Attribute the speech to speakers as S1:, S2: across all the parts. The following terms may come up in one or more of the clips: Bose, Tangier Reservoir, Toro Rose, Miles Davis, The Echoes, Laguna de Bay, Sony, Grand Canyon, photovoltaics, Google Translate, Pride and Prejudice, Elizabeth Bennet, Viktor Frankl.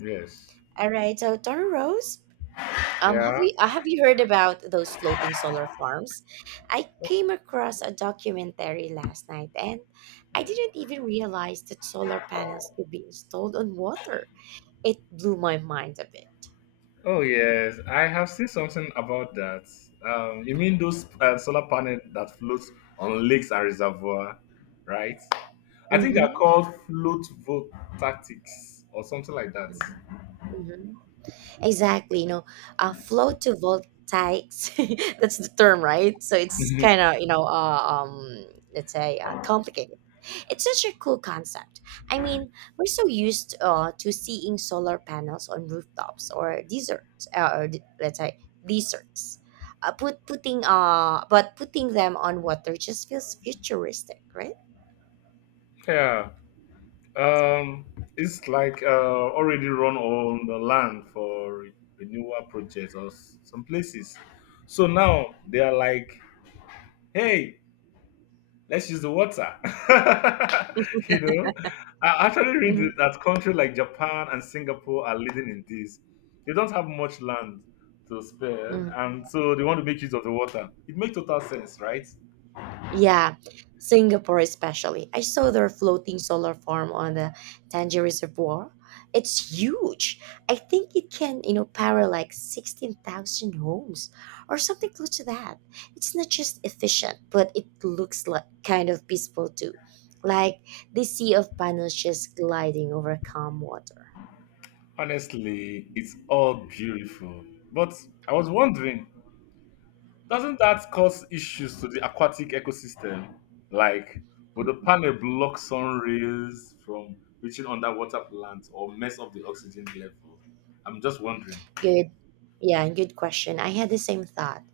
S1: Yes.
S2: All right, so Toro Rose,
S1: Yeah.
S2: have you heard about those floating solar farms? I
S1: Oh,
S2: came across a documentary last night, and I didn't even realize that solar panels could be installed on water. It blew my mind a bit.
S1: oh, yes. I have seen something about that. You mean those solar panels that floats on lakes and reservoir, right? I think they're
S2: Mm-hmm.
S1: called float vote tactics or something like that.
S2: Mm-hmm. Mm-hmm. Exactly, photovoltaics. That's the term, right? So it's kind of let's say complicated. It's such a cool concept. I mean, we're so used to seeing solar panels on rooftops or deserts, let's say deserts. Put putting but putting them on water just feels futuristic, right?
S1: Yeah. Um, it's like already run on the land for renewal projects or some places. So now they are like, hey, let's use the water. you know, I actually read
S2: Mm-hmm.
S1: that countries like Japan and Singapore are leading in this. They don't have much land to spare,
S2: Mm-hmm.
S1: and so they want to make use of the water. It makes total sense, right?
S2: Yeah, Singapore especially. I saw their floating solar farm on the Tangier Reservoir. It's huge. I think it can, you know, power like 16,000 homes or something close to that. It's not just efficient, but it looks like kind of peaceful too. Like the sea of panels just gliding over calm water.
S1: Honestly, it's all beautiful. But I was wondering, doesn't that cause issues to the aquatic ecosystem? Like, would the panel block sun rays from reaching underwater plants or mess up the oxygen level? I'm just wondering.
S2: Good. Yeah, good question. I had the same thought.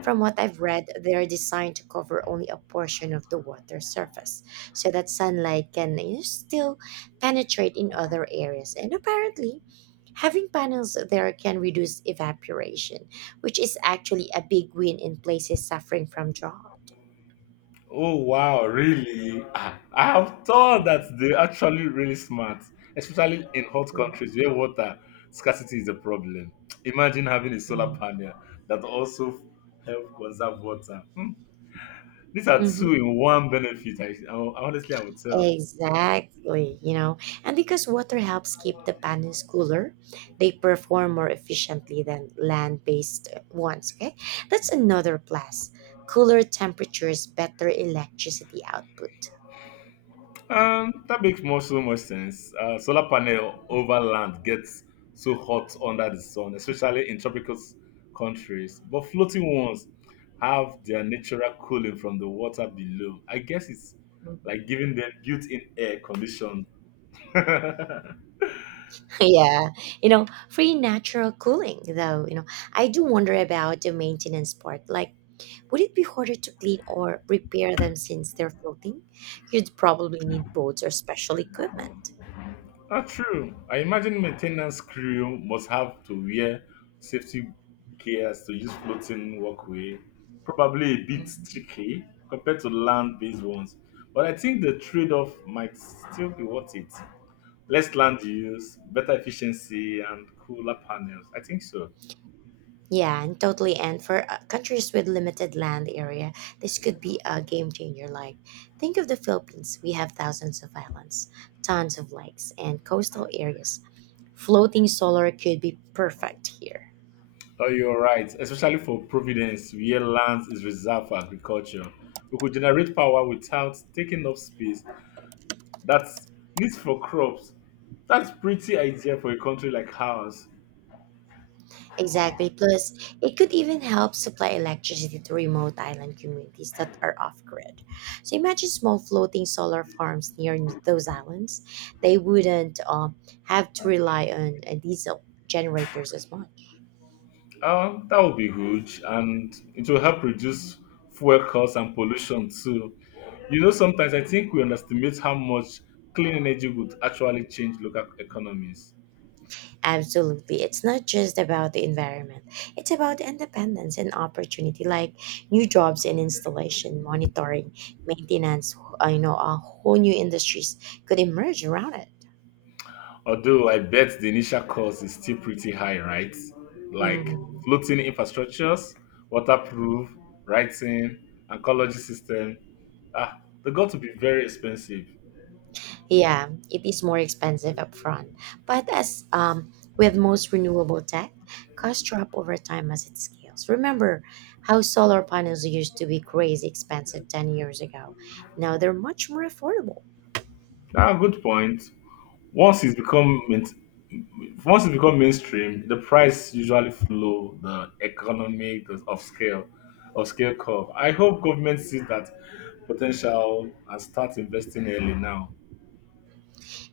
S2: From what I've read, they're designed to cover only a portion of the water surface so that sunlight can, you know, still penetrate in other areas. And apparently, having panels there can reduce evaporation, which is actually a big win in places suffering from drought.
S1: Oh wow, really? I have thought that they're
S2: Mm-hmm.
S1: actually really smart, especially in hot
S2: Mm-hmm.
S1: countries where water scarcity is a problem. Imagine having a solar
S2: Mm-hmm.
S1: panel that also help conserve water. These are two
S2: Mm-hmm.
S1: in one benefit. I honestly I would tell.
S2: Exactly, you know, and because water helps keep the panels cooler, they perform more efficiently than land based ones. Okay, that's another plus. Cooler temperatures, better electricity output.
S1: That makes more so much sense. Solar panel over land gets so hot under the sun, especially in tropical countries. But floating ones have their natural cooling from the water below. I guess it's
S2: Mm-hmm.
S1: like giving them built-in air conditions.
S2: Yeah, free natural cooling though you know I do wonder about the maintenance part. Like, would it be harder to clean or repair them since they're floating? You'd probably need boats or special equipment.
S1: That's true. I imagine maintenance crew must have to wear safety gears to use floating walkway, probably a bit
S2: Mhm.
S1: tricky compared to land-based ones. But I think the trade-off might still be worth it. Less land use, better efficiency, and cooler panels. I think so.
S2: yeah and totally and for countries with limited land area, this could be a game changer. Like, think of the Philippines. We have thousands of islands, tons of lakes and coastal areas. Floating solar could be perfect here.
S1: Oh, you're right. Especially for Providence, where land is reserved for agriculture. We could generate power without taking up space. That's needs for crops. That's pretty idea for a country like ours.
S2: Exactly. Plus, it could even help supply electricity to remote island communities that are off grid. So imagine small floating solar farms near those islands. They wouldn't have to rely on diesel generators as much.
S1: That would be huge, and it will help reduce fuel costs and pollution too. You know, sometimes I think we underestimate how much clean energy would actually change local economies.
S2: Absolutely. It's not just about the environment, it's about independence and opportunity, like new jobs in installation, monitoring, maintenance, whole new industries could emerge around it.
S1: Although I bet the initial cost is still pretty high, right? Like
S2: Mhm.
S1: floating infrastructures, waterproof, writing, and ecology system. Ah, they got to be very expensive.
S2: Yeah, it is more expensive upfront, but as, with most renewable tech, costs drop over time as it scales. Remember how solar panels used to be crazy expensive 10 years ago. Now they're much more affordable.
S1: Good point. Once it's become main- Once it become mainstream, the price usually follow the economic the of scale curve. I hope government sees that potential and start investing early now.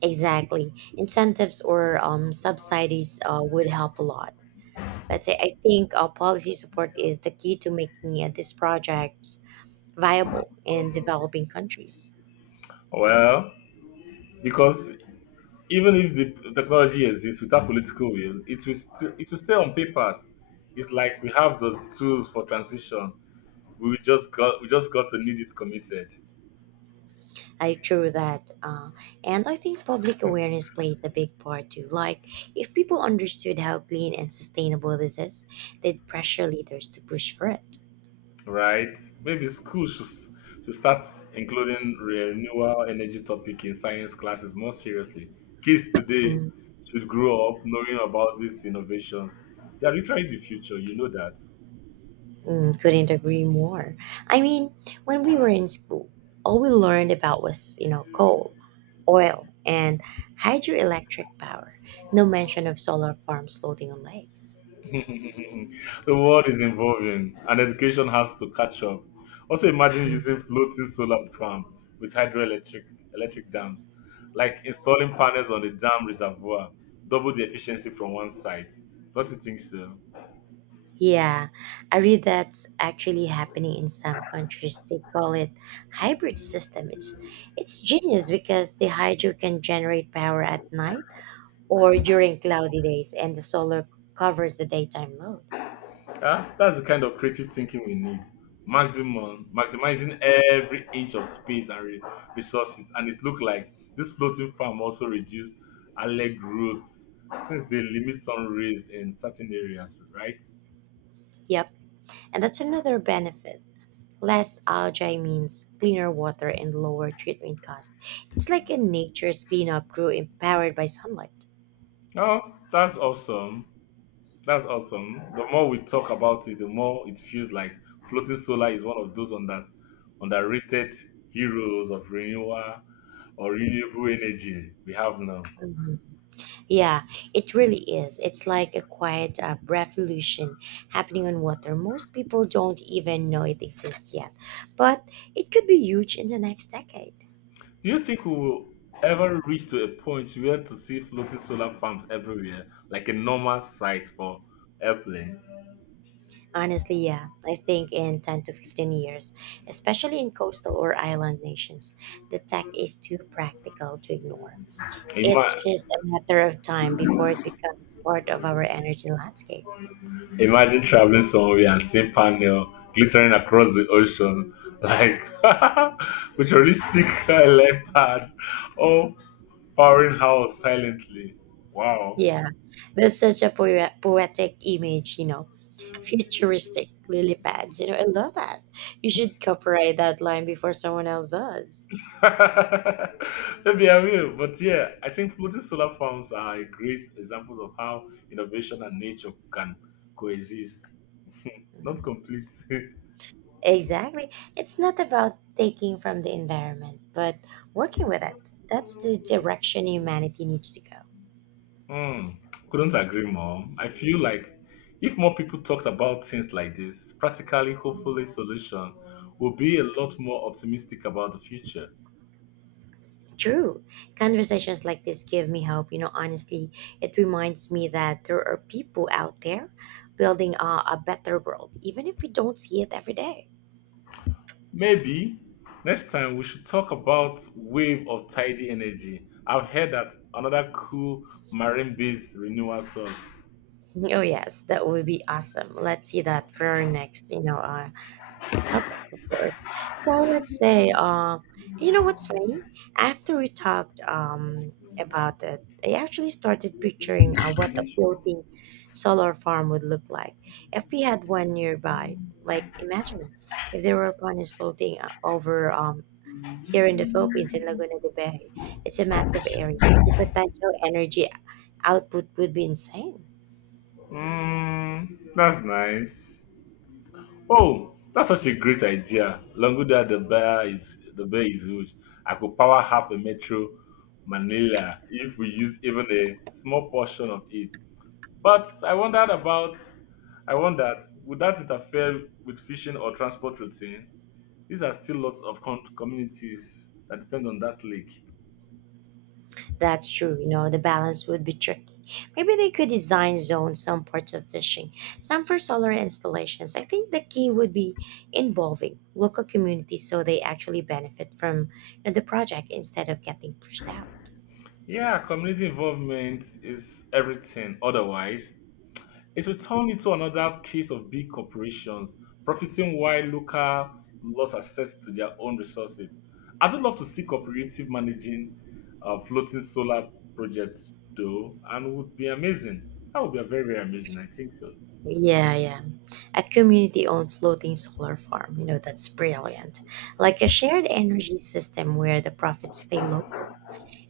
S2: Exactly. Incentives or subsidies would help a lot. Let's say I think policy support is the key to making these projects viable in developing countries.
S1: Well, because even if the technology exists without political will, it will stay on papers. It's like we have the tools for transition. We just got to need it committed.
S2: I true that, and I think public awareness plays a big part too. Like, if people understood how clean and sustainable this is, they'd pressure leaders to push for it.
S1: Right? Maybe schools should start including renewable energy topic in science classes more seriously. Kids today
S2: Mm,
S1: should grow up knowing about these innovations. They are literally the future, you know that.
S2: couldn't agree more. I mean, when we were in school, all we learned about was, you know, coal, oil, and hydroelectric power. No mention of solar farms floating on lakes.
S1: The world is evolving and education has to catch up. Also imagine using
S2: Mhm.
S1: floating solar farm with hydroelectric electric dams, like installing panels on the dam reservoir, double the efficiency from one site. Don't you think so?
S2: Yeah, I read that's actually happening in some countries. They call it hybrid system. It's genius because the hydro can generate power at night or during cloudy days, and the solar covers the daytime load.
S1: Yeah, that's the kind of creative thinking we need. Maximizing every inch of space and resources. And it looked like this floating farm also reduced alleged roots since they limit sun rays in certain areas, right?
S2: Yep, and that's another benefit. Less algae means cleaner water and lower treatment cost. It's like a nature's cleanup crew empowered by sunlight.
S1: Oh, that's awesome. That's awesome. The more we talk about it, the more it feels like floating solar is one of those underrated heroes of renewal or renewable energy we have now.
S2: Mhm. Yeah, it really is. It's like a quiet revolution happening on water. Most people don't even know it exists yet, but it could be huge in the next decade.
S1: Do you think we will ever reach to a point where to see floating solar farms everywhere, like a normal sight for airplanes?
S2: Honestly, yeah, I think in 10 to 15 years, especially in coastal or island nations, the tech is too practical to ignore. It's
S1: Ima-
S2: just a matter of time before it becomes part of our energy landscape.
S1: imagine traveling somewhere and see panel glittering across the ocean, like futuristic leopard, all powering house silently. Wow.
S2: Yeah, that's such a poetic image, you know. Futuristic lily pads, you know, I love that. You should copyright that line before someone else does.
S1: Maybe I will, but yeah, I think floating solar farms are a great example of how innovation and nature can coexist. Not
S2: Mm.
S1: complete.
S2: Exactly. It's not about taking from the environment, but working with it. That's the direction humanity needs to go.
S1: Hmm. Couldn't agree more. I feel like if more people talked about things like this, practically, hopefully, solution will be a lot more optimistic about the future.
S2: True. Conversations like this give me hope. You know, honestly, it reminds me that there are people out there building a better world, even if we don't see it every day.
S1: Maybe next time we should talk about wave of tidy energy. I've heard that another cool marine-based renewal source.
S2: Oh, yes, that would be awesome. Let's see that for our next, topic, of course. So let's say, you know what's funny? After we talked about it, I actually started picturing what a floating solar farm would look like if we had one nearby. Like, imagine if there were ponies floating over here in the Philippines in Laguna de Bay. It's a massive area. The potential energy output would be insane.
S1: Hmm. That's nice. Oh, that's such a great idea. Longuda the bear is huge. I could power half a metro Manila if we use even a small portion of it. But I wondered would that interfere with fishing or transport routine? These are still lots of communities that depend on that lake.
S2: That's true. You know, the balance would be tricky. Maybe they could design zones, some parts of fishing, some for solar installations. I think the key would be involving local communities so they actually benefit from, you know, the project instead of getting pushed out.
S1: Yeah, community involvement is everything. Otherwise, it will turn into another case of big corporations profiting while local lost access to their own resources. I would love to see cooperative managing floating solar projects though, and would be amazing. That would be a very, very amazing. I think so.
S2: Yeah, yeah. A community owned floating solar farm. You know, that's brilliant. Like a shared energy system where the profits stay local.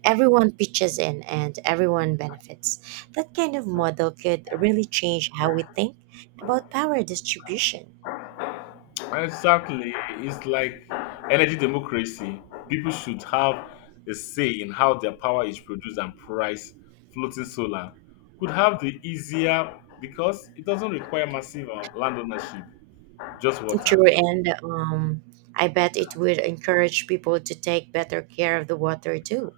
S2: Everyone pitches in and everyone benefits. That kind of model could really change how we think about power distribution.
S1: Exactly. It's like energy democracy. People should have a say in how their power is produced and priced. Floating solar could have the easier because it doesn't require massive land ownership. Just water.
S2: True, and I bet it would encourage people to take better care of the water too,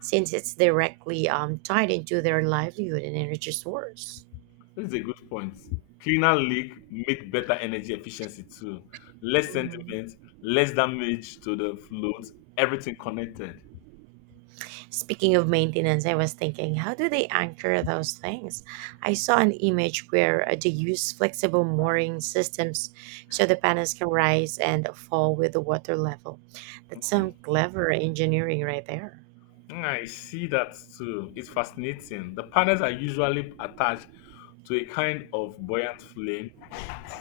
S2: since it's directly tied into their livelihood and energy source.
S1: This is a good point. Cleaner leak make better energy efficiency too. Less
S2: Mhm.
S1: sentiment, less damage to the float, everything connected.
S2: Speaking of maintenance, I was thinking, how do they anchor those things? I saw an image where they use flexible mooring systems so the panels can rise and fall with the water level. That's some clever engineering right there.
S1: I see that too. It's fascinating. The panels are usually attached to a kind of buoyant flame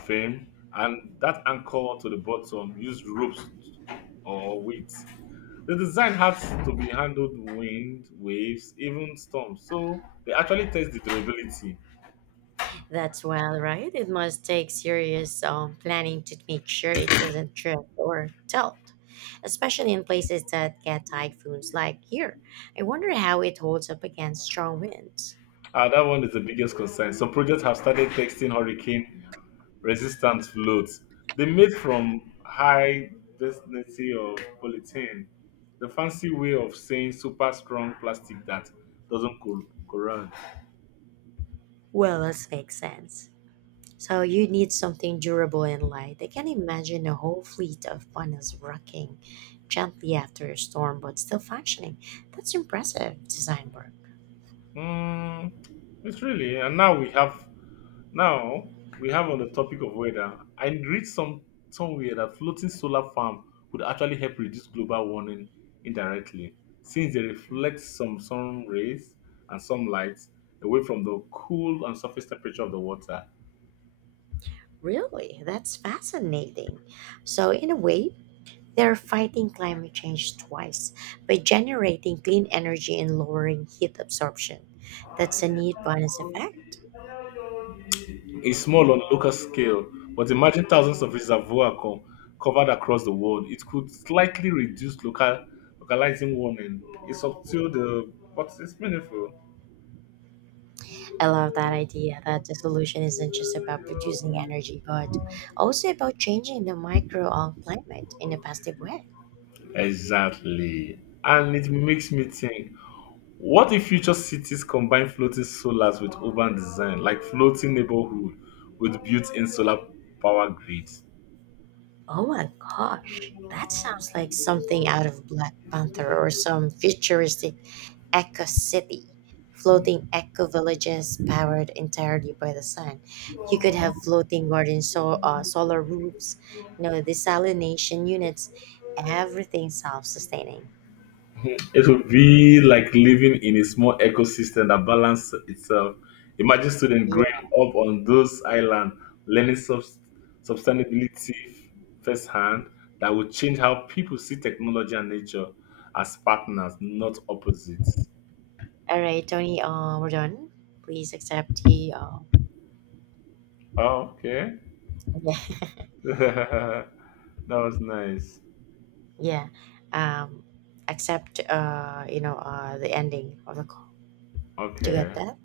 S1: frame and that anchor to the bottom use ropes or weights. The design has to be handled wind, waves, even storms. So they actually test the durability.
S2: That's well, right? It must take serious planning to make sure it doesn't drift or tilt, especially in places that get typhoons like here. I wonder how it holds up against strong winds.
S1: That one is the biggest concern. Some projects have started testing hurricane resistant floats. They made from high density of polyethylene, the fancy way of saying super strong plastic that doesn't corrode.
S2: Well, that makes sense. So you need something durable and light. I can imagine a whole fleet of funnels rocking gently after a storm but still functioning. That's impressive design work.
S1: Mm, it's really, and now we have Now we have on the topic of weather. I read somewhere that floating solar farm could actually help reduce global warming indirectly, since they reflect some sun rays and some light away from the cool and surface temperature of the water.
S2: Really, that's fascinating. So, in a way, they're fighting climate change twice by generating clean energy and lowering heat absorption. That's a neat bonus effect.
S1: It's small on local scale, but imagine thousands of reservoirs covered across the world. It could slightly reduce localizing warming. It's up to the but it's meaningful.
S2: I love that idea that the solution isn't just about producing energy, but also about changing the micro on climate in a positive way.
S1: Exactly. And it makes me think. What if future cities combine floating solars with urban design, like floating neighborhood with built-in solar power grids?
S2: Oh my gosh, that sounds like something out of Black Panther or some futuristic Eco City, floating eco villages powered entirely by the sun. You could have floating garden so, solar roofs, you know, desalination units, everything self sustaining.
S1: It would be like living in a small ecosystem that balances itself. Imagine students growing
S2: Yeah.
S1: up on those islands, learning sustainability firsthand that would change how people see technology and nature as partners, not opposites.
S2: All right, Tony, we're done. Please accept the.
S1: Oh, okay.
S2: Yeah.
S1: That was nice.
S2: Yeah. Um, accept, the ending of the call. Do you
S1: Okay.
S2: get that?